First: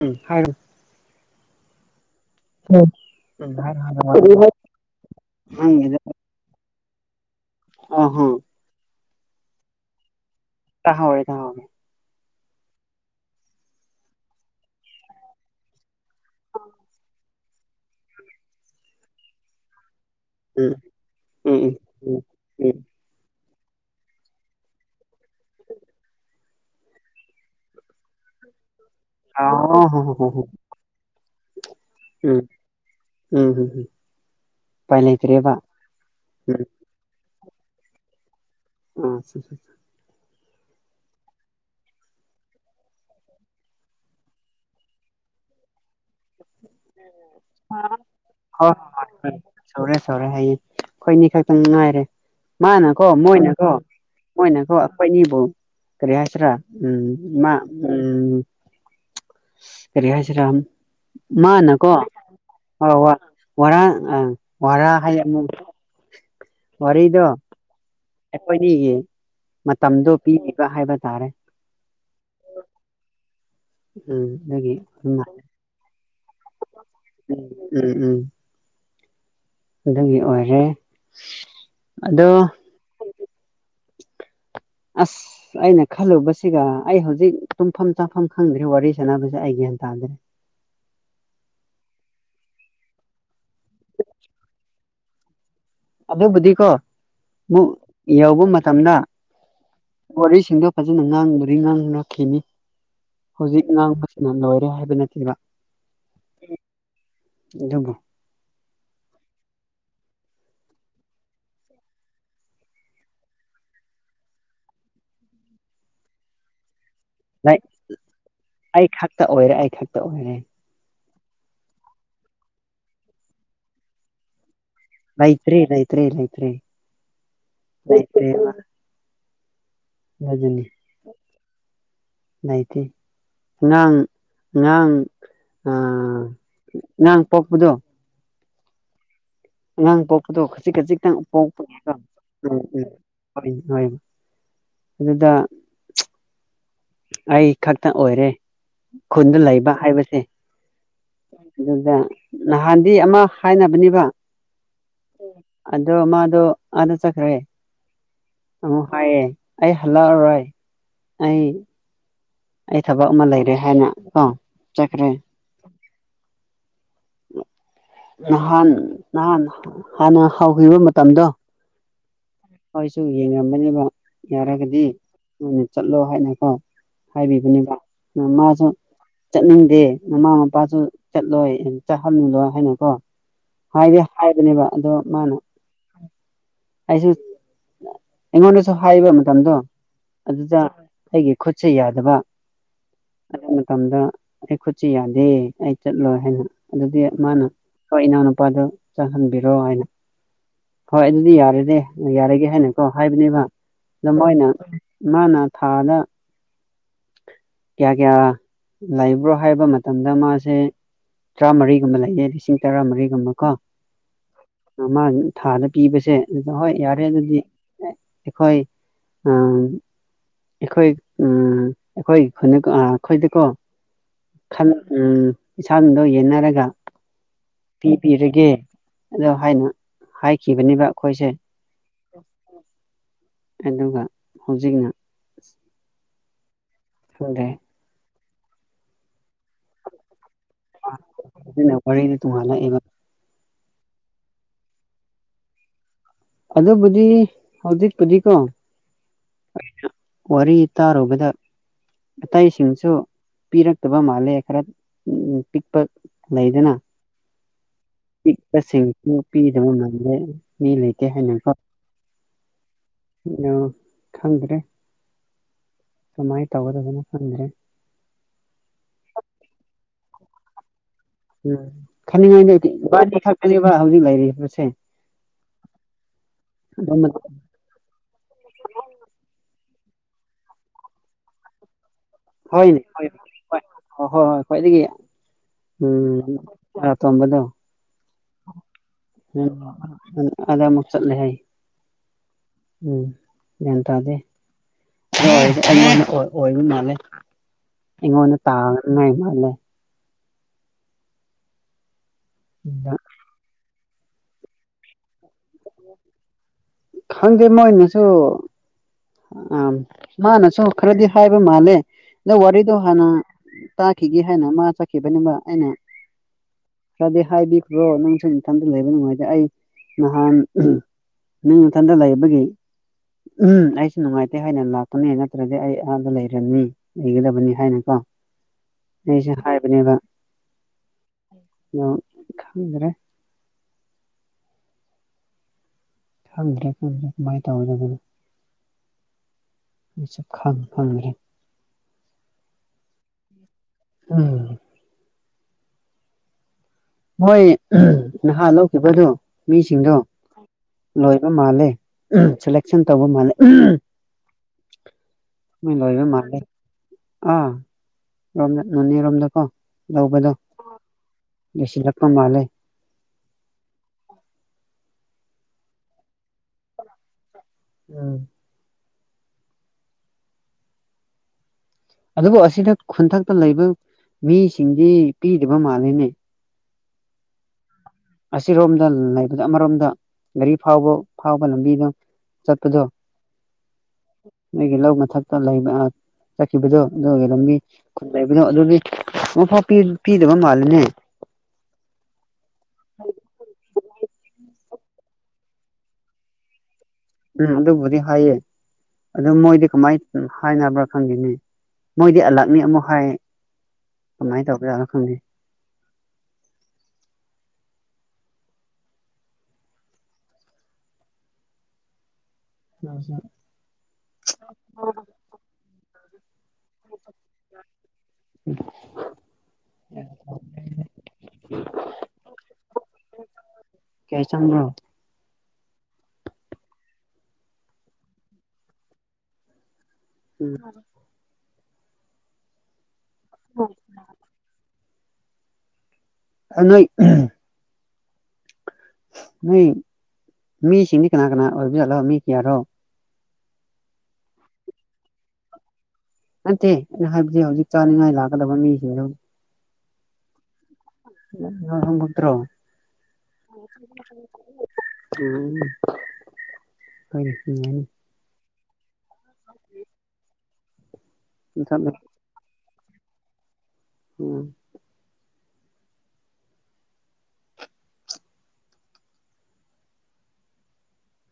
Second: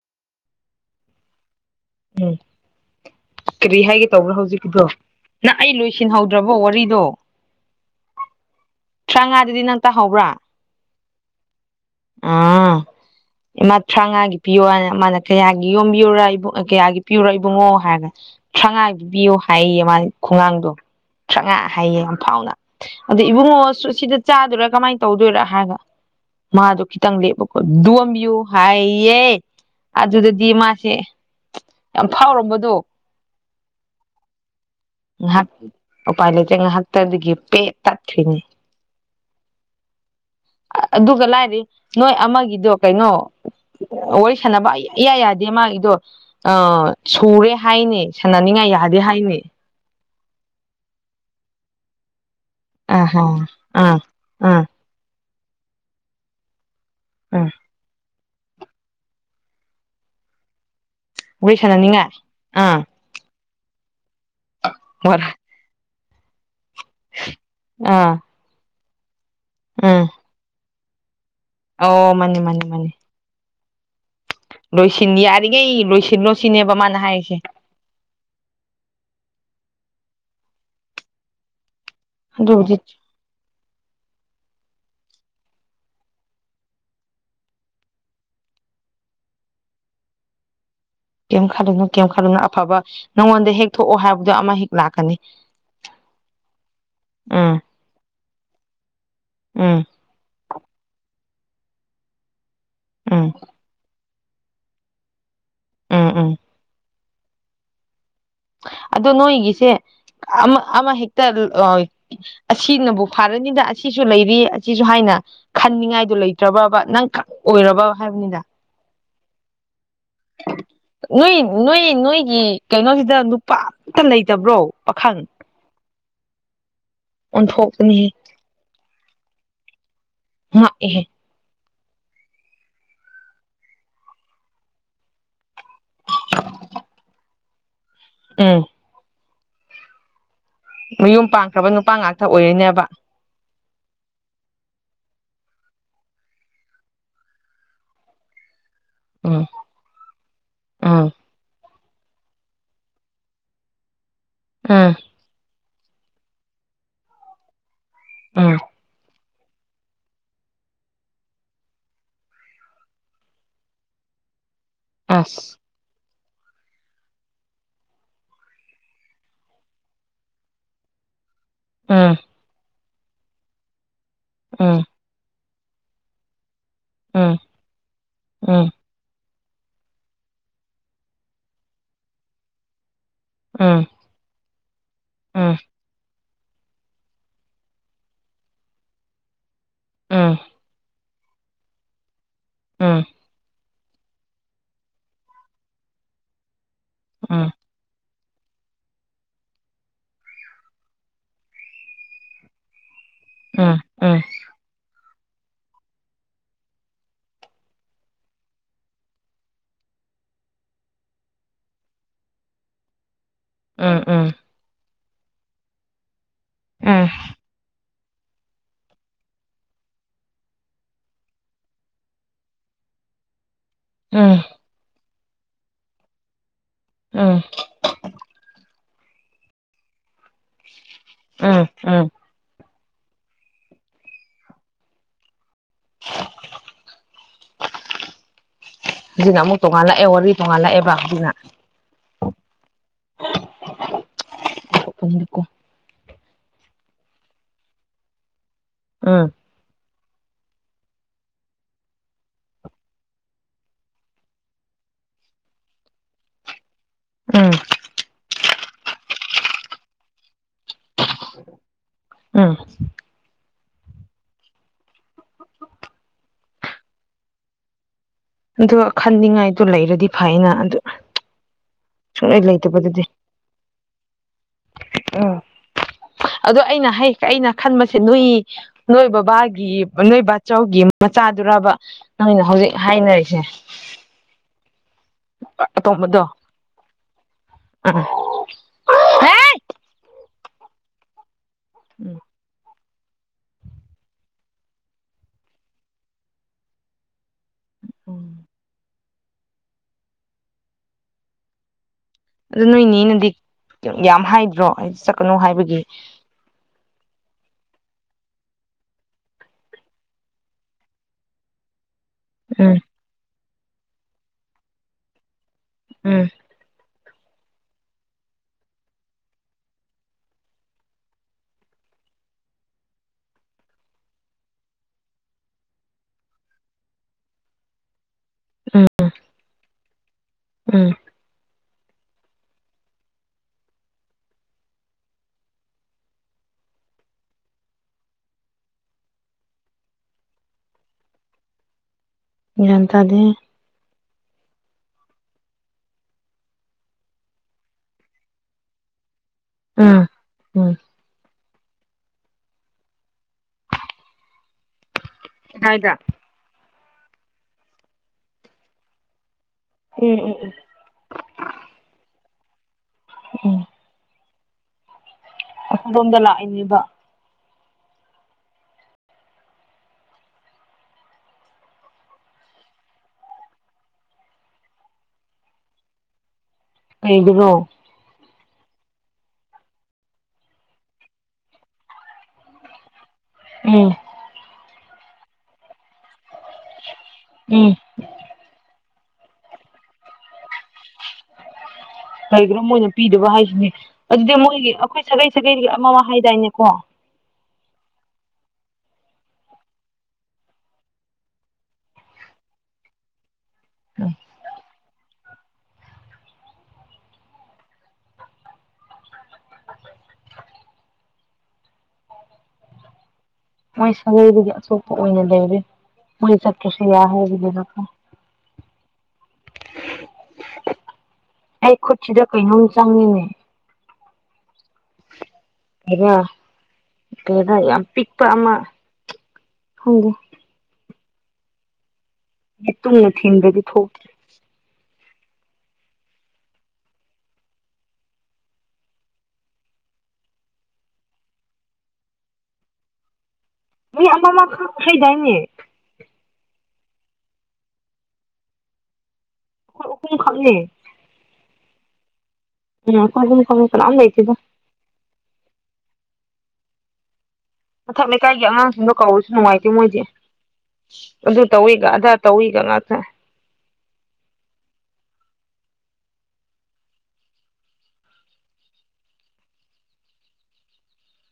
ꯎꯝ ꯍꯥꯏ ꯎꯝ ꯎꯝ ꯍꯥꯏꯔꯣ ꯀꯔꯤ ꯍꯥꯏꯒꯦ ꯇꯧꯕ꯭ꯔꯥ ꯍꯥꯏꯔꯣ ꯍꯧꯖꯤꯛꯀꯤꯗꯣ ꯅꯪ ꯑꯩ ꯅꯪꯒꯤꯗꯣ ꯂꯣꯏꯁꯤꯟꯍꯧ ꯗ꯭ꯔꯕꯣ ꯋꯥꯔꯤꯗꯣ ꯑ ꯍꯣ ꯊ꯭ꯔꯥꯉꯥꯗꯨꯗꯤ ꯅꯪ ꯇꯥꯍꯧꯕ꯭ꯔꯥ ꯇꯥꯍꯧꯋꯦ ꯇꯥꯍꯧꯋꯦ ꯑꯥ ꯏꯃꯥ ꯊ꯭ꯔꯥꯃꯉꯥꯒꯤ ꯄꯤꯌꯣꯅ ꯃꯥꯅ ꯀꯌꯥꯒꯤ ꯌꯣꯝꯕꯤꯌꯨꯔꯕꯨꯡ ꯀꯌꯥꯒꯤ ꯄꯤꯌꯨꯔꯣ ꯏꯕꯨꯡꯉꯣ ꯍꯥꯏꯔꯒ ꯊꯔꯥꯉꯥ ꯄꯤꯕꯤꯌꯣ ꯍꯥꯏꯌꯦ ꯃꯥ ꯈꯨꯡꯒꯥꯡꯗꯣ ꯎꯝ ꯊ꯭ꯔꯥꯉꯥ ꯎꯝ ꯎꯝ ꯍꯥꯏꯌꯦ ꯌꯥꯝ ꯎꯝ ꯐꯥꯎꯅ ꯎꯝ ꯑꯗ ꯏꯕꯨꯡꯉꯣꯁꯨ ꯁꯤꯗ ꯆꯥꯗꯣꯏꯔꯥ ꯀꯃꯥꯏꯅ ꯇꯧꯗꯣꯏꯔꯥ ꯍꯥꯏꯔꯒ ꯃꯥꯗꯣ ꯈꯤꯇꯪ ꯂꯦꯞꯕꯀꯣ ꯗꯣꯝꯕꯤꯌꯨ ꯍꯥꯏꯌꯦꯦ ꯑ ꯍꯣ ꯍꯣ ꯍꯣ ꯍꯣ ꯑꯗꯨꯗꯗꯤ ꯃꯥꯁꯦ ꯌꯥꯝ ꯎꯝ ꯐꯥꯎꯔꯝꯕꯗꯣ ꯎꯝ ꯍꯝ ꯍꯝ ꯎꯄꯥꯏ ꯉꯥꯏꯍꯥꯛ ꯂꯩꯇ꯭ꯔꯦꯕ ꯎꯄꯥꯏ ꯂꯩꯇꯦ ꯎꯝ ꯉꯥꯏꯍꯥꯛꯇꯗꯒꯤ ꯄꯦ ꯇꯠꯈ꯭ꯔꯤꯅꯦ ꯑꯆꯥꯆꯥꯆꯥ ꯑꯗꯨꯒ ꯂꯥꯏꯔꯤ ꯅꯣꯏ ꯑꯃꯒꯤꯗꯣ ꯀꯩꯅꯣ ꯋꯥꯔꯤ ꯁꯥꯟꯅꯕ ꯏꯌꯥ ꯌꯥꯗꯦ ꯃꯥꯒꯤꯗꯣ ꯑ ꯁꯨꯔꯦ ꯍꯥꯏꯅꯤ ꯁꯥꯟꯅꯅꯤꯡꯉꯥꯏ ꯍꯣꯏ ꯌꯥꯗꯦ ꯍꯣꯏ ꯍꯥꯏꯅꯤ ꯍꯣꯏ ꯁꯧꯔꯦ ꯁꯧꯔꯦ ꯍꯥꯏꯌꯦ ꯑꯩꯈꯣꯏꯅꯤ ꯈꯛꯇꯪ ꯉꯥꯏꯔꯦ ꯑ ꯃꯥꯅꯀꯣ ꯍ ꯃꯣꯏꯅꯀꯣ ꯑꯥ ꯑꯥ ꯃꯣꯏꯅꯀꯣ ꯑꯩꯈꯣꯏꯅꯤꯕꯨ ꯀꯔꯤ ꯍꯥꯏꯁꯤꯔꯥ ꯎꯝ ꯑꯥ ꯃꯥ ꯎꯝ ꯀꯔꯤ ꯍꯥꯏꯁꯤꯔ ꯋꯥꯔꯤ ꯃꯥꯅꯀꯣ ꯁꯥꯟꯅꯅꯤꯡꯉꯥꯏ ꯑꯥ ꯍ ꯋꯥꯔꯥ ꯑꯥ ꯋꯥꯔꯥ ꯍꯥꯏ ꯑꯃꯨ ꯋꯥꯔꯤꯗꫭ ꯑꯥ ꯑꯩꯈꯣꯏꯅꯤꯒꯤ ꯎꯝ ꯃꯇꯝꯗꯣ ꯄꯤꯈꯤꯕ ꯍꯥꯏꯕ ꯇꯥꯔꯦ ꯑꯣ ꯃꯥꯅꯤ ꯃꯥꯅꯤ ꯃꯥꯅꯤ ꯎꯝ ꯂꯣꯏꯁꯤꯟ ꯎꯝ ꯌꯥꯔꯤꯈꯩ ꯂꯣꯏꯁꯤꯜꯂꯣ ꯁꯤꯅꯦꯕ ꯃꯥꯅ ꯍꯥꯏꯔꯤꯁꯦ ꯎꯝ ꯎꯝ ꯑꯗꯨꯒꯤ ꯑꯣꯏꯔꯦ ꯑꯗꯣ ꯑꯗꯨꯕꯨꯗꯤ ꯑꯁ ꯑ ꯑꯩꯅ ꯈꯜꯂꯨꯕꯁꯤꯒ ꯑꯩ ꯍꯧꯖꯤꯛ ꯇꯨꯝꯐꯝ ꯆꯥꯐꯝ ꯈꯪꯗ꯭꯭ꯔꯦ ꯋꯥꯔꯤ ꯁꯥꯟꯅꯕꯁꯦ ꯑꯩ ꯒ꯭ꯌꯥꯟ ꯇꯥꯗ꯭ꯔꯦ ꯀꯩꯝ ꯈꯜꯂꯨꯅꯨ ꯀꯩꯝ ꯈꯜꯂꯨꯅꯨ ꯑꯐꯕ ꯅꯪꯉꯣꯟꯗ ꯍꯦꯛ ꯊꯣꯛꯑꯣ ꯍꯥꯏꯕꯗꯣ ꯑꯃ ꯍꯦꯛ ꯂꯥꯛꯀꯅꯤ ꯑꯗꯨꯕꯨꯗꯤꯀꯣ ꯎꯝ ꯑꯃꯨꯛ ꯌꯧꯕ ꯃꯇꯝꯗ ꯎꯝ ꯋꯥꯔꯤꯁꯤꯡꯗꯣ ꯐꯖꯅ ꯉꯥꯡꯕꯗꯤ ꯉꯥꯡꯅꯛꯈꯤꯅꯤ ꯎꯝ ꯍꯧꯖꯤꯛ ꯉꯥꯡꯕ ꯅ ꯂꯣꯏꯔꯦ ꯍꯥꯏꯕ ꯅꯠꯇꯕ ꯎꯝ ꯎꯝ ꯑꯗꯨꯕꯨ ꯑꯗꫭ ꯅꯣꯏꯒꯤꯁꯦ ꯑꯃꯑꯃ ꯍꯦꯛꯇ ꯑꯁꯤꯅꯕꯨ ꯐꯥꯔꯅꯤꯗ ꯑꯁꯤꯁꯨ ꯂꯩꯔꯤ ꯑꯁꯤꯁꯨ ꯍꯥꯏꯅ ꯈꯟꯅꯤꯡꯉꯥꯏꯗꯨ ꯂꯩꯇ꯭ꯔꯕ꯭ꯔꯕ ꯅꯪ ꯈꯛ [unintelligible] ꯑꯩ ꯈꯛꯇ ꯑꯣꯏꯔꯦ ꯑꯩ ꯈꯛꯇ ꯑꯣꯏꯔꯦ ꯅꯣꯏ ꯅꯣꯏ ꯅꯣꯏꯒꯤ ꯀꯩꯅꯣꯁꯤꯗ ꯅꯨꯄꯥ ꯑꯝꯇ ꯂꯩꯇꯕ꯭ꯔꯣ ꯄꯥꯈ ꯂꯩꯇ꯭ꯔꯦ ꯂꯩꯇ꯭ꯔꯦ ꯂꯩꯇ꯭ꯔꯦ ꯑꯣꯟꯊꯣꯛꯀꯅꯤꯍꯦ [inaudible] ꯌꯥ ꯑꯗꯨꯅꯤ ꯉꯛꯏꯍꯦ ꯂꯩꯇꯦ ꯉꯥꯡ ꯉꯥꯡ ꯑ ꯑꯉꯥꯡ ꯄꯣꯛꯄꯗꯣ ꯎꯝ ꯑꯉꯥꯡ ꯄꯣꯛꯄꯗꯣ ꯈꯖꯤꯛ ꯈꯖꯤꯛꯇꯪ ꯃꯌꯨꯝ ꯄꯥꯟꯈ꯭ꯔꯕ ꯅꯨꯄꯥ ꯎꯄꯩꯄꯒꯤꯀꫭ ꯉꯥꯛꯇ ꯑꯣꯏꯔꯤꯅꯦꯕ [unintelligible] ꯍꯣꯏ ꯍꯣꯏ ꯑꯗꯨꯗ ꯑꯩ ꯈꯛꯇ ꯑꯣꯏꯔꯦ ꯈꯨꯟꯗ ꯎꯝ ꯂꯩꯕ ꯍꯥꯏꯕꯁꯦ ꯎꯝ ꯑꯗꯨꯗ ꯅꯍꯥꯟꯗꯤ ꯑꯃ ꯍꯥꯏꯅꯕꯅꯦꯕ ꯎꯝ ꯑꯗꯣ ꯃꯥꯗꫭ ꯑꯗꯥ ꯆꯠꯈꯔꯦ꯫ [unintelligible] ꯎ ꯍꯥꯏꯌꯦ ꯑꯩ ꯍꯜꯂꯛ ꯑꯔꯣꯏ ꯑꯩ꯫ ꯑꯩ ꯊꯕꯛ ꯑꯃ ꯂꯩꯔꯦ ꯍꯥꯏꯅ ꯀꯣ ꯆꯠꯈ꯭ꯔꯦ꯫ [unintelligible] ꯅꯍꯥꯟ ꯅꯍꯥꯟ ꯍꯥꯟꯅ ꯍꯧꯈꯤꯕ ꯃꯇꯝꯗꯣ꯫ ꯎꯝ ꯍꫭꯏꯁꯨ ꯌꯦꯡꯉꯝꯕꯅꯦꯕ ꯎꯝ ꯌꯥꯔꯒꯗꯤ ꯅꯣꯏꯅ ꯆꯠꯂꯣ ꯍꯥꯏꯅꯀꯣ ꯎꯝ ꯍꯥꯏꯕꯤꯕꯅꯦꯕ ꯃꯥꯁꯨ ꯎꯝ ꯆꯠꯅꯤꯡꯗꯦ ꯃꯃꯥ ꯃꯄꯥꯁꯨ ꯆꯠꯂꯣꯏ ꯆꯠꯍꯜꯂꯨꯂꫭ ꯍꯥꯏꯅꯀꯣ ꯎꯝ ꯍꯥꯏꯔꯦ ꯍꯥꯏꯕꯅꯦꯕ ꯑꯗꯣ ꯃꯥꯅ ꯎꯝ ꯎꯝ ꯑꯩꯁꯨ ꯑꯩꯉꯣꯟꯗꯁꯨ ꯍꯥꯏꯕ ꯃꯇꯝꯗꯣ ꯎꯝ ꯎꯝ ꯑꯗꯨꯗ ꯑꯩꯒꯤ ꯈꯨꯠꯁ ꯌꯥꯗꯕ ꯎꯝ ꯑꯗꯨ ꯃꯇꯝꯗ ꯑꯩ ꯈꯨꯠꯁꯤ ꯌꯥꯗꯦ ꯑꯩ ꯆꯠꯂꯣꯏ ꯍꯥꯏꯅ ꯑꯗꯨꯗꯤ ꯎꯝ ꯃꯥꯅ ꯎꯝ ꯍꯣꯏ ꯏꯅꯥꯎꯅꯨꯄꯥꯗꯨ꯫ ꯆꯪꯍꯟꯕꯤꯔꯣ ꯍꯥꯏꯅ ꯍꯣꯏ ꯑꯗꯨꯗꯤ ꯌꯥꯔꯗꯤ ꯌꯥꯔꯒꯦ ꯍꯥꯏꯅ꯫ ꯀꯣ ꯍꯥꯏꯕꯅꯦꯕ ꯎꯝ ꯎꯝ ꯃꯣꯏꯅ ꯃꯥꯅ ꯊꯥꯗ꯫ ꯀꯌꯥ ꯀꯌꯥ ꯂꯩꯕ꯭ꯔꯣ ꯍꯥꯏꯕ ꯃꯇꯝꯗ ꯃꯥꯁꯦ꯫ ꯇꯔꯥꯃꯔꯤꯒꯨꯝꯕ ꯂꯩꯌꯦ ꯂꯤꯁꯤꯡ ꯇꯔꯥꯃꯔꯤꯒꯨꯝꯕ ꯀꯣ꯫ ꯎꯝ ꯎꯝ꯫ ꯑꯃꯥ ꯊꯥꯗ ꯄꯤꯕꯁꯦ ꯑꯗꯨꯗ ꯍꯣꯏ ꯎꯝ ꯌꯥꯔꯦ ꯑꯗꯨꯗꯤ꯫ ꯑꯩꯈꯣꯏ ꯑꯥ꯫ ꯑꯩꯈꯣꯏ ꯎꯝ ꯑꯩꯈꯣꯏ ꯈꯨꯟꯗ ꯀꯣ ꯑꯩꯈꯣꯏꯗꯀꯣ꯫ ꯎꯝ꯫ [unintelligible] ꯎꯝ ꯏꯁꯥꯅꯗꯣ ꯌꯦꯟꯅꯔꯒ꯫ ꯎꯝ꯫ ꯄꯤ ꯄꯤꯔꯒꯦ ꯑꯗꯣ ꯍꯥꯏꯅ ꯍꯥꯏꯈꯤꯕꯅꯦꯕ ꯑꯩꯈꯣꯏꯁꯦ꯫ ꯎꯝ ꯑꯗꯨꯒ ꯍꯧꯖꯤꯛꯅ꯫ [unintelligible] [unintelligible] [unintelligible] ꯑꯗꯨꯅ ꯑꯃꯨꯛ ꯇꯣꯉꯥꯟꯅꯂꯑꯦ ꯋꯥꯔꯤ꯫ ꯇꯣꯡꯉꯟꯜ ꯂꯥꯛꯑꯦꯕ ꯍꯧꯖꯤꯛꯅ꫰꫰ ꯋꯥꯔꯤꯗ ꯇꯣꯡꯉꯥꯜꯂꯛꯑꯦꯕ [unintelligible] ꯑꯗꯨꯕꯨꯗꯤ ꯍꯧꯖꯤꯛꯄꯨꯗꯤꯀꯣ꯫ ꯎꯝ [unintelligible] ꯋꯥꯔꯤ ꯇꯥꯔꯨꯕꯗ ꯑꯇꯩꯁꯤꯡꯁꯨ꯫ ꯄꯤꯔꯛꯇꯕ ꯃꯥꯜꯂꯦ ꯈꯔ ꯄꯤꯛꯄ ꯂꯩꯗꯅ꯫ ꯎꯝ ꯀꯁꯤꯡꯁꯨ ꯄꯤꯗꯕ ꯃꯜꯂꯦ ꯃꯤ ꯂꯩꯇꯦ ꯍꯥꯏꯅ ꯀꯣ꯫ ꯎꯝ꯫ ꯑ [unintelligible] ꯈꯪꯗ꯭ꯔꯦ ꯀꯃꯥꯏꯅ ꯇꯧꯒꯗꯕꯅꯣ ꯈꯪꯗ꯭ꯔꯦ꯫ ꯑꯗꯣ ꯈꯟꯅꯤꯡꯉꯥꯏꯗꯣ ꯂꯩꯔꯗꯤ ꯐꯥꯏꯌꯦꯅ ꯑꯗꯨ꯫ ꯎꯝ ꯁꯨꯡꯂꯩ ꯈꯅꯤꯡꯉꯥꯏꯗꯤ ꯂꯩꯇꯕꯗꯨꯗꯤ ꯏꯕꯅꯤ ꯈꯛꯇꯥꯅꯦꯕ ꯍꯧꯖꯤꯛ ꯂꯩꯔꯤꯕꯁꯦ꯫ ꯎꯝ ꯑꯗꯨ ꯑꯩꯅ ꯍꯥꯏꯁꯤ ꯑꯩꯅ꯫ ꯈꯟꯕꯁꯦ ꯅꯣꯏ ꯅꯣꯏ ꯕꯕꯥꯒꯤ ꯅꯣꯏ ꯕꯥꯆꯧꯒꯤ ꯃꯆꯥꯗꯨꯔꯕ꯫ ꯅꫭꯏꯅ ꯍꯧꯖꯤꯛ ꯍꯣꯏꯅꯦ ꯍꯣꯏ ꯍꯣꯏ ꯍꯥꯏꯅꯔꯤꯁꯦ ꯍꯣꯏ ꯍꯣꯏ ꯍꯣꯏ ꯈ꯭ꯋꯥꯏꯗꯒꯤ ꯑꯇꯣꯝꯕꯗꯣ ꯑ ꯇꯣꯝꯕꯗꫭ ꯑꯥ ꯑꯗ ꯑꯃꯨꯛ ꯆꯠꯂꯦ ꯍꯥꯏ ꯎꯝ ꯎꯝ ꯒ꯭ꯌꯥꯟ ꯇꯥꯗꯦ [unintelligible] ꯑꯣꯏꯕ ꯃꯥꯜꯂꯦ ꯎꯝ ꯏꯉꯣꯟꯅ ꯇꯥꯅ [unintelligible] ꯑꯗꯨ ꯅꯣꯏꯅꯦꯅꯗꯤ ꯌꯥꯝ ꯍꯥꯏꯗ꯭ꯔꯣ ꯑꯩ ꯆꯠꯀꯅꯨ ꯍꯥꯏꯕꯒꯤ ꯈꯪꯗꯦ ꯃꯣꯏꯅꯁꯨ ꯑ ꯃꯥꯅꯁꯨ ꯈꯔꯗꯤ ꯍꯥꯏꯕ ꯃꯥꯜꯂꯦ ꯑꯗꯣ ꯋꯥꯔꯤꯗꯣ ꯎꯝ ꯍꯥꯟꯅ ꯇꯥꯈꯤꯒꯦ ꯍꯥꯏꯅ ꯃꯥ ꯆꯠꯈꯤꯕꯅꯦꯕ ꯑꯩꯅ ꯎꯝ꯫ ꯈꯔꯗꯤ ꯍꯥꯏꯕꯤꯈ꯭ꯔꯣ ꯅꯪꯁꯨꯨ ꯃꯊꯟꯗ ꯂꯩꯕ ꯅꯨꯡꯉꯥꯏꯗꯦ ꯑꯩ ꯅꯍꯥꯟ꯫ ꯅꯪ ꯅꯊꯟꯗ ꯂꯩꯕꯒꯤ꯫ ꯎꯝ ꯑꯩꯁꯨ ꯅꯨꯡꯉꯥꯏꯇꯦ ꯍꯥꯏꯅ ꯂꯥꯛꯄꯅꯦ ꯅꯠꯇ꯭ꯔꯗꯤ ꯑꯩ ꯑꯗ ꯂꯩꯔꯝꯅꯤ꯫ ꯂꯩꯒꯗꯕꯅꯤ ꯍꯥꯏꯅꯀꯣ꯫ ꯎꯝ ꯑꯩꯁꯦ ꯍꯥꯏꯕꯅꯦꯕ ꯎꯝ ꯑꯗꯨ ꯈꯪꯗ꯭ꯔꯦ꯫ ꯈꯪꯗ‍꯭ꯔꯦ ꯈꯪꯗꯦ ꯀꯃꯥꯏꯅ ꯇꯧꯒꯗꯕꯅꯣ ꯑꯩꯁꯨ ꯈꯪ ꯈꯪꯗ꯭ꯔꯦ꯫ ꯒꯤꯌꯥꯟ ꯇꯥꯗꯦ꯫ ꯎꯝ ꯍꯣꯏ ꯅꯍꯥꯟ ꯂꯧꯈꯤꯕꯗꯣ ꯃꯤꯁꯤꯡꯗꯣ ꯎꯝ ꯎꯝ ꯂꯣꯏꯕ ꯃꯥꯂꯦ ꯁꯦꯂꯦꯛꯁꯟ ꯇꯧꯕ ꯃꯥꯜꯂꯦ ꯃꫭꯏ ꯀꯗꯥꯏꯗ ꯂꯣꯏꯔ ꯃꯥꯜꯂꯦ ꯑ ꯔꯣꯝꯗ ꯅꯣꯅꯦꯔꯣꯝꯗꯀꯣ ꯎꯝ ꯂꯧꯕꯗꯣ ꯎꯝ ꯎꯝ ꯂꯣꯏꯁꯤꯜꯂꯛꯄ ꯃꯥꯜꯂꯦ ꯎꯝ ꯑꯗꫭꯝꯗ ꯂꯥꯛꯏꯅꯦꯕ ꯎꯝ ꯑꯗꯨꯕꯨ ꯑꯁꯤꯗ ꯈꯨꯟꯊꯛꯇ ꯂꯩꯕ ꯃꯤꯁꯤꯡꯗꯤ ꯄꯤꯗꯕ ꯃꯥꯜꯂꯤꯅꯦ ꯀꯩꯒꯤꯅꯣ ꯑꯁꯤꯔꯣꯝꯗ ꯂꯩꯕꯗ ꯑꯃꯔꯣꯝꯗ ꯒꯥꯔꯤ ꯐꯥꯎꯕ ꯐꯥꯎꯕ ꯂꯝꯕꯤꯗꯣ ꯆꯠꯄꯗꯣ ꯎꯝ ꯅꯣꯏꯒꯤ ꯂꯧ ꯃꯊꯛꯇ ꯂꯩꯕ ꯆꯠꯈꯤꯕꯗꯨ ꯑꯗꯨꯒꯤ ꯂꯝꯕꯤ ꯎꯝ ꯈꯨꯟ ꯂꯩꯕꯗꯣ ꯑꯗꯨꯗꯤ ꯑꯃꯨꯛꯐꯥꯎ ꯄꯤ ꯄꯤꯗꯕ ꯃꯥꯜꯂꯤꯅꯦ ꯀꯩꯒꯤꯅꫭ ꯃꯣꯏꯅ ꯄꯤꯗꯕ ꯍꯥꯏꯁꯤꯅꯦ ꯑꯗꯨꯗꯤ ꯃꯣꯏꯒꯤ ꯑꯩꯈꯣꯏ ꯁꯥꯒꯩ ꯁꯥꯒꯩꯒꯤ ꯑꯃ ꯑꯃ ꯍꯥꯏꯗꯥꯏꯅꯦꯀꯣ ꯎꯝ ꯑꯗꯨꯕꯨꯗꯤ ꯍꯥꯏꯌꯦ ꯑꯗꯨ ꯃꯣꯏꯗꯤ ꯀꯃꯥꯏꯅ ꯍꯥꯏꯅꯕ꯭ꯔꯥ ꯈꯪꯗꯦꯅꯦ ꯃꯣꯏꯗꯤ ꯑꯜꯂꯛꯅꯤ ꯑꯃꯨꯛ ꯍꯥꯏ ꯀꯃꯥꯏ ꯇꯧꯕꯖꯥꯠꯅꯣ ꯈꯪꯗꯦ [unintelligible] ꯃꯣꯏ ꯁꯒꯩꯗꯒꯤ ꯑꯇꯣꯛꯞꯄ ꯑꯣꯏꯅ ꯂꯩꯔꯦ ꯃꯣꯏ ꯆꯠꯇꯁꯨ ꯌꯥꯎꯍꯧ ꯗꯅꯀꯣ [unintelligible] ꯑꯩ ꯈꯨꯠꯁꯤꯗ ꯀꯩꯅꯣꯝ ꯆꯪꯉꯤꯅꯦ ꯀꯩ ꯆꯪꯕꯔꯣ ꯀꯩꯕ ꯀꯩꯕꯥ ꯌꯥꯝ ꯄꯤꯛꯄ ꯑꯃ ꯈꯪꯗꯦ ꯎꯝ ꯌꯦꯠꯇꯨꯝꯅ ꯊꯤꯟꯗꯔꯗꯤ ꯊꯣꯛꯇꯦ ꯑꯅꫭꯏ ꯑ ꯅꫭꯏ ꯃꯤꯁꯤꯡꯗꯤ ꯀꯅꯥ ꯀꯅꯥ ꯑꯣꯏꯕꯖꯥꯠꯂꯣ ꯃꯤ ꯀꯌꯥꯔꯣ ꯃꯤ ꯑꯃ ꯃꯝꯈꯛ ꯍꯩꯗꯥꯏꯅꯦ ꯅꯠꯇꯦ ꯑꯩꯅ ꯍꯥꯏꯕꯗꯤ ꯍꯧꯖꯤꯛ ꯆꯥꯅꯤꯡꯉꯥꯏ ꯂꯥꯛꯀꯗꯕ ꯃꯤꯁꯤꯡꯗꯣ ꯑꯩꯈꯣꯏ ꯑꯍꯨꯝ ꯈꯛꯅꯦ ꯅꯣꯏ ꯑꯍꯨꯝ ꯈꯛꯇꯔꯣ ꯎꯝ ꯑꯩꯈꯣꯏ ꯑꯍꯨꯝ ꯈꯛꯅꯦ ꯀꯅꯥꯝ ꯂꯩꯇꯦꯗꯥ [unintelligible] ꯃꯊꯛ ꯂꯩꯀꯥꯏꯒꯤ ꯑꯉꯥꯡꯁꯤꯡꯗꯣ ꯀꯧꯔꯁꯨ ꯅꯨꯡꯉꯥꯏꯇꯦ ꯃꯣꯏꯗꯤ ꯑꯗꯨ ꯇꯧꯋꯤꯒ ꯏꯟꯈꯠꯂ ꯑꯗꯥ ꯇꯧꯋꯤꯒ ꯉꯇꯦ ꯎꯝ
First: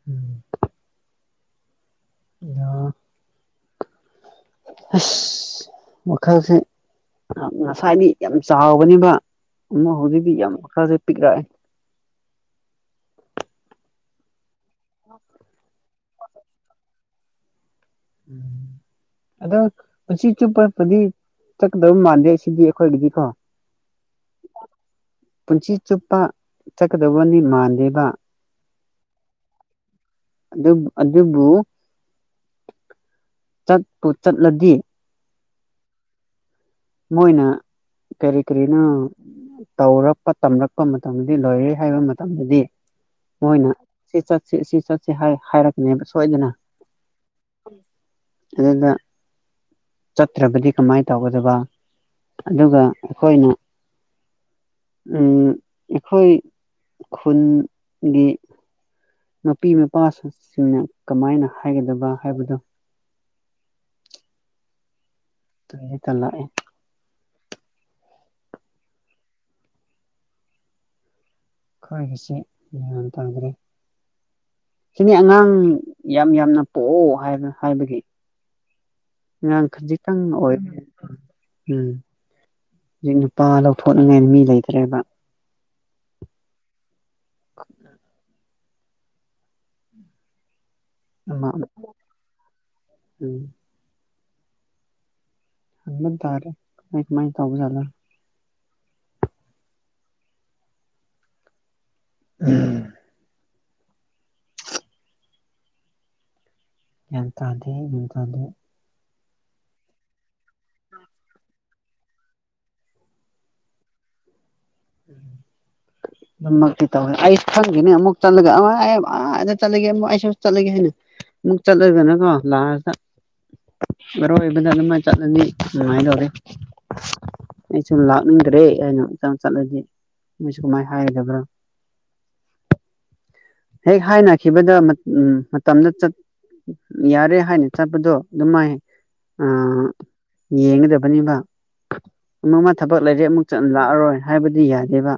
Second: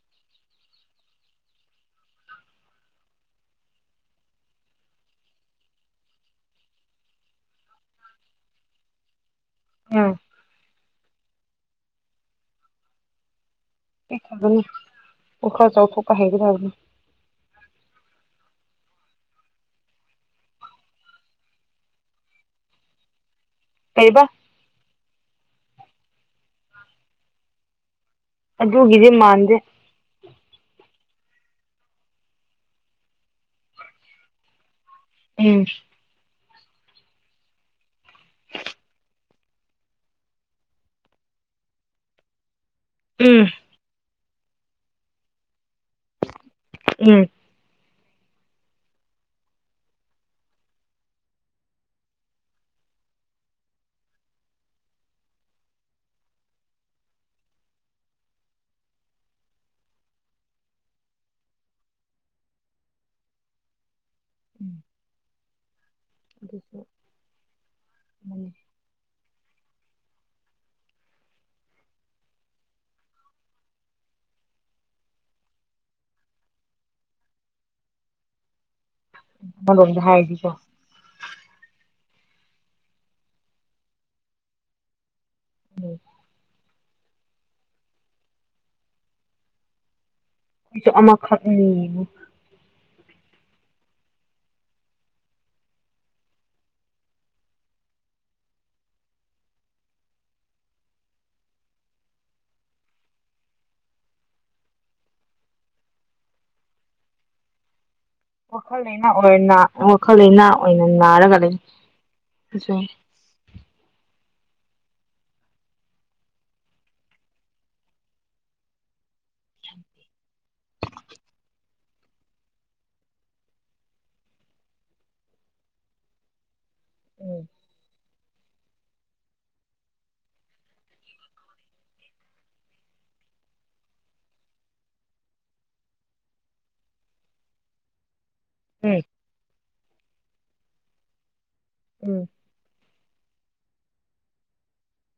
ꯎꯝ ꯑ ꯑꯁ ꯋꯥꯜꯁꯦ ꯉꯁꯥꯏꯗꯤ ꯌꯥꯝ ꯆꯥꯎꯕꯅꯤꯕ ꯑꯃ ꯎꯝ ꯍꯧꯖꯤꯛꯇꯤ ꯌꯥꯝ ꯈꯔꯒ ꯄꯤꯛꯑꯦ ꯑꯦ ꯑꯗꯨꯅꯤ ꯋꯥꯈꯜ ꯆꯥꯎꯊꯣꯛꯄ ꯍꯩꯒꯗꯕꯅꯦ [inaudible] ꯑꯗꯣ ꯄꯨꯟꯁꯤ ꯆꯨꯞꯄ ꯇꯗꯤ ꯆꯠꯀꯗꯧ ꯃꯥꯟꯗꯦ ꯁꯤꯗꯤ ꯑꯩꯈꯣꯏꯒꯤꯗꯤꯀꯣ ꯀꯩꯕ ꯄꯨꯟꯁꯤ ꯆꯨꯞꯄ ꯆꯠꯀꯗꯧꯕꯅꯤ ꯃꯥꯟꯗꯦꯕ ꯑꯗꯨꯒꯤꯗꯤ ꯃꯥꯟꯗꯦ ꯑꯗꯨꯕꯨ ꯆꯠꯄꯨ ꯆꯠꯂꯗꯤ ꯎꯝ ꯃꯣꯏꯅ ꯀꯔꯤ ꯀꯔꯤꯅꯣ ꯇꯧꯔꯛꯄ ꯇꯝꯂꯛꯄ ꯃꯇꯝꯗꯗꯤ ꯂꯣꯏꯔꯦ ꯍꯥꯏꯕ ꯃꯇꯝꯗꯗꯤ ꯎꯝ ꯃꯣꯏꯅ ꯁꯤ ꯆꯠꯁꯤ ꯁꯤ ꯆꯠꯁꯤ ꯍꯥꯏꯔꯛꯀꯅꯦꯕ ꯁꯣꯏꯗꯅ ꯎꯝ ꯎꯝ ꯑꯗꯨꯗ ꯆꯠꯇ꯭ꯔꯕꯗꯤ ꯀꯃꯥꯏꯅ ꯇꯧꯒꯗꯕ ꯑꯗꯨꯒ ꯑꯩꯈꯣꯏꯅ ꯑꯩꯈꯣꯏ ꯈꯨꯟꯒꯤ ꯃꯄꯤ ꯃꯄꯥꯁꯤꯡꯅ ꯀꯃꯥꯏꯅ ꯍꯥꯏꯒꯗꯕ ꯍꯥꯏꯕꯗꯨꯣ [inaudible] [unintelligible] [unintelligible] ꯈꯣꯏꯒꯤꯁꯦ ꯒ꯭ꯌꯥꯟ ꯇꯥꯈ꯭ꯔꯦ ꯁꯤꯅꯤ ꯑꯉꯥꯡ ꯌꯥꯝ ꯌꯥꯝꯅ ꯄꯣꯛꯑꯣ ꯍꯥꯏꯕꯒꯤ ꯑꯥꯡ ꯑꯃꯔꯣꯝꯗ ꯈꯖꯤꯛꯇꯪ ꯍꯥꯏꯔꯗꯤꯀꯣ ꯑꯣꯏꯕ ꯎꯝ ꯍꯧꯖꯤꯛ ꯅꯨꯄꯥ ꯂꯧꯊꯣꯛꯅꯤꯡꯉꯥꯏꯅ ꯃꯤ ꯂꯩꯇ꯭ꯔꯦꯕ [inaudible] [unintelligible] ꯑꯃ ꯑꯃꯈꯛꯅꯤ ꯎꯝ ꯗꯗꯥꯏꯔꯦ ꯃꯥꯥꯏ ꯇꯕꯨꯂ ꯎꯝ ꯌꯦ ꯇꯗꯦ ꯌꯦ ꯊꯗꯦ ꯋꯥꯈꯜ ꯂꯩꯩꯅ ꯋꯥꯈꯜ ꯂꯩꯅ ꯑꯣꯏꯅ ꯅꯥꯔꯒ ꯂꯩ ꯎꯝ ꯑꯗꯨꯃꯛꯇꯤ ꯇꯧꯋꯦ ꯑꯩꯁꯨ ꯈꯪꯒꯦꯅꯦ ꯑꯃꯨꯛ ꯆꯠꯂꯒ ꯑꯥꯗ ꯆꯠꯂꯒꯦ ꯑꯃꯨꯛ ꯑꯩꯁꯨ ꯆꯠꯂꯒꯦ ꯍꯥꯏꯅ ꯑꯃꯨꯛ ꯆꯠꯂꯣꯏꯕꯅꯀꯣ ꯂꯥꯛꯑ ꯃꯔꯔꯣꯏ ꯑꯩꯕꯗ ꯑꯗꯨꯃ ꯆꯠꯂꯅꯤ ꯅꯨꯡꯃꯥꯏꯗꯧꯔꯦ ꯎꯝ ꯑꯩ ꯁꯨꯝ ꯂꯥꯛꯅꯤꯡꯗ꯭ꯔꯦ ꯑꯩꯅꯆꯥꯡ ꯆꯠꯂꯗꯤ ꯃꯣꯏꯁꯨ ꯀꯃꯥꯏꯅ ꯍꯥꯏꯒꯗꯕ꯭ꯔꯥ ꯍꯦꯛ ꯍꯥꯏꯅꯈꯤꯕꯗ ꯎ ꯃꯇꯝꯗꯠ ꯌꯥꯔꯦ ꯍꯥꯏꯅ ꯆꯠꯄꯗꯣ ꯑꯗꯨꯝ ꯃꯥꯏ ꯎꯝ ꯌꯦꯡꯒꯗꯕꯅꯤꯕ ꯎꯝ ꯑꯃ ꯑꯃ ꯊꯕꯛ ꯂꯩꯔꯦ ꯑꯃꯨꯛ ꯆꯠ ꯂꯥꯛꯑꯔꯣꯏ ꯍꯥꯏꯕꯗꯤ ꯌꯥꯗꯦꯕ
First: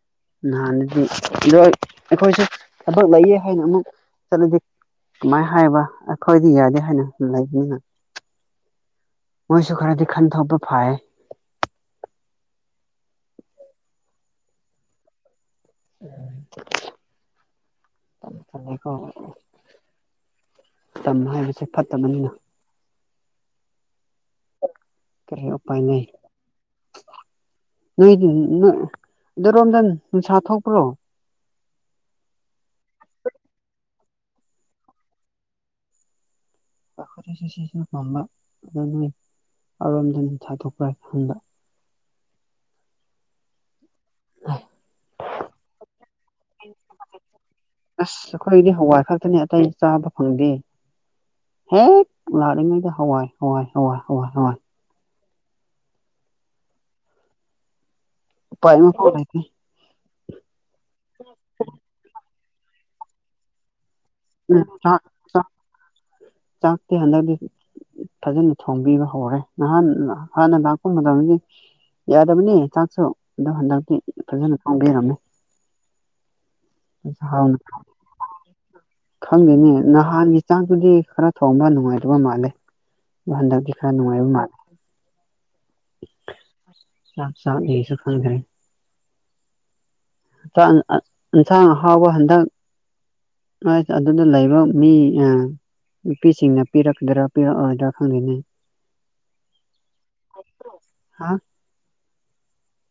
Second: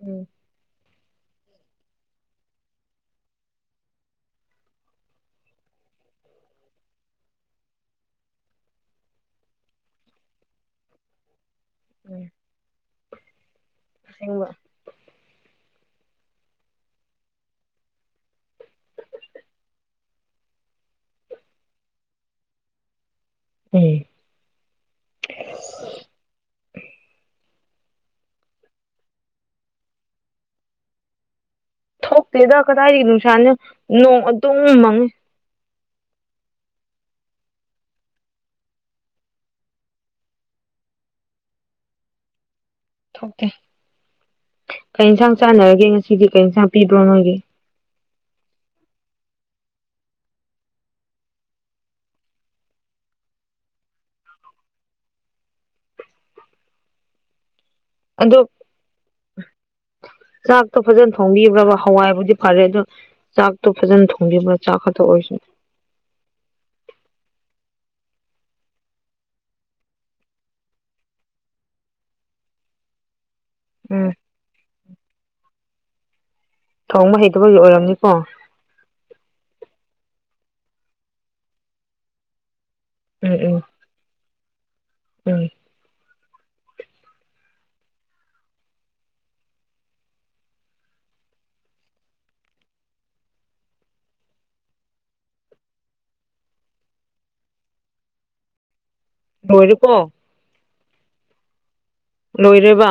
ꯎꯝ ꯅꯗꯤ ꯑꯩꯈꯣꯏꯁꯦ ꯊꯕꯛ ꯂꯩꯌꯦ ꯍꯥꯏꯅ ꯑꯃꯨꯛ ꯆꯠꯂꯗꯤ ꯀꯃꯥꯏꯅ ꯍꯥꯏꯕ ꯑꯩꯈꯣꯏꯗꯤ ꯌꯥꯗꯦ ꯍꯥꯏꯅ ꯂꯩꯕꯅꯤꯅ ꯃꯣꯏꯁꯨ ꯈꯔꯗꯤ ꯈꯟꯊꯣꯛꯄ ꯐꯥꯏ ꯎꯝꯦꯡꯕ ꯎꯝ ꯀꯣ ꯇꯝ ꯍꯥꯏꯕꯁꯦ ꯐꯠꯇꯕꯅꯤꯅ ꯎꯝ ꯀꯔꯤ ꯎꯄꯥꯏꯅꯦ ꯅꯣꯏ ꯑꯗꯨꯔꯣꯝꯗ ꯅꯨꯡꯁꯥ ꯊꯣꯛꯄ꯭ꯔꯣ ꯊꯣꯛꯇꯦꯗ ꯀꯗꯥꯏꯗꯒꯤ ꯅꯨꯡꯁꯥꯅꯣ ꯅꯣꯡ ꯑꯗꯨꯝ ꯃꯪꯉꯤ ꯑꯩ ꯈꯨꯗꯤꯁꯨ ꯁꯤꯖꯤꯟꯅ ꯄꯝꯕ ꯑꯗꯨ ꯅꯣꯏ ꯑꯔꯣꯝꯗꯅꯤ ꯊꯥꯗꯣꯛꯄ꯭ꯔꯥ ꯈꯟꯕ ꯊꯣꯛꯇꯦ ꯀꯔꯤ ꯏꯟꯁꯥꯡ ꯆꯥꯟꯅꯔꯒꯦ ꯉꯁꯤꯗꯤ ꯀꯔꯤ ꯏꯟꯁꯥꯡ ꯄꯤꯕ꯭ꯔꯣ ꯅꯣꯏꯒꯤ ꯑꯁ ꯑꯩꯈꯣꯏꯗꯤ ꯍꯋꯥꯏ ꯈꯛꯇꯅꯦ ꯑꯇꯩ ꯆꯥꯕ ꯐꯪꯗꯦ ꯍꯦꯛ ꯂꯥꯔꯤꯉꯩꯗ ꯍꯋꯥꯏ ꯍꯋꯥꯏ ꯍꯋꯥꯏ ꯍꯋꯥꯏ ꯍꯋꯥꯏ ꯑꯗꯣ ꯎꯄꯥꯏ ꯑꯃꯐꯥꯎ ꯂꯩꯇꯦ ꯆꯥꯛꯇꯣ ꯐꯖꯅ ꯊꯣꯡꯕꯤꯕ꯭ꯔꯕ ꯍꯋꯥꯏꯕꯨꯗꯤ ꯐꯔꯦ ꯑꯗꯣ ꯆꯥꯛꯇꯣ ꯐꯖꯅ ꯊꯣꯡꯕꯤꯕ꯭ꯔꯥ ꯎꯝ ꯆꯥꯛ ꯈꯛꯇ ꯑꯣꯏꯔꯁꯨ ꯆꯥꯛꯇ ꯍꯟꯗ꯭ꯔ ꯐꯖꯅ ꯊꯣꯡꯕꯤꯕ ꯍꯧꯔꯦ ꯅꯍꯥꯟ ꯍꯥꯟꯅ ꯂꯥꯛꯄ ꯃꯇꯝꯗ ꯌꯥꯗꯕꯅꯤ ꯆꯥꯛꯁꯨ ꯑꯗꯨꯣ ꯍꯟꯗꯛꯇꯤ ꯎꯝ ꯐꯖꯅ ꯈꯪꯕꯤꯔꯝꯃꯦ ꯊꯣꯡꯕ ꯍꯥꯎꯅ ꯍꯩꯇꯕꯒꯤ ꯑꯣꯏꯔꯝꯅꯤꯀꯣ ꯈꯪꯗꯦꯅꯦ ꯅꯍꯥꯟꯒꯤ ꯆꯥꯡꯗꯨꯗꯤ ꯈꯔ ꯊꯣꯡꯕ ꯅꯨꯡꯉꯥꯏꯇꯕ ꯃꯥꯜꯂꯦ ꯎꯝ ꯎꯝ ꯥꯟꯗꯛꯀꯤꯀꯥ ꯅꯨꯡꯉꯥꯏꯕ ꯃꯥꯜꯂꯦ ꯎꯝ ꯆꯞ ꯆꯁꯨ ꯈꯪ ꯐꯔꯦ ꯌꯦꯟꯁꯥꯡ ꯑꯍꯥꯎꯕ ꯍꯟꯗꯛ ꯍꯣꯏ ꯑꯗꯨꯗ ꯂꯩꯕ ꯃꯤ ꯑ ꯅꯨꯄꯤꯁꯤꯡꯅ ꯄꯤꯔꯛꯀꯗ꯭ꯔꯥ ꯄꯤꯔꯛꯑꯣꯣꯏꯗ꯭ꯔꯥ ꯈꯪꯗꯅꯤꯩ ꯃꯣꯏꯔ ꯀꯣ ꯍꯥ ꯂꯣꯏꯔꯤꯕ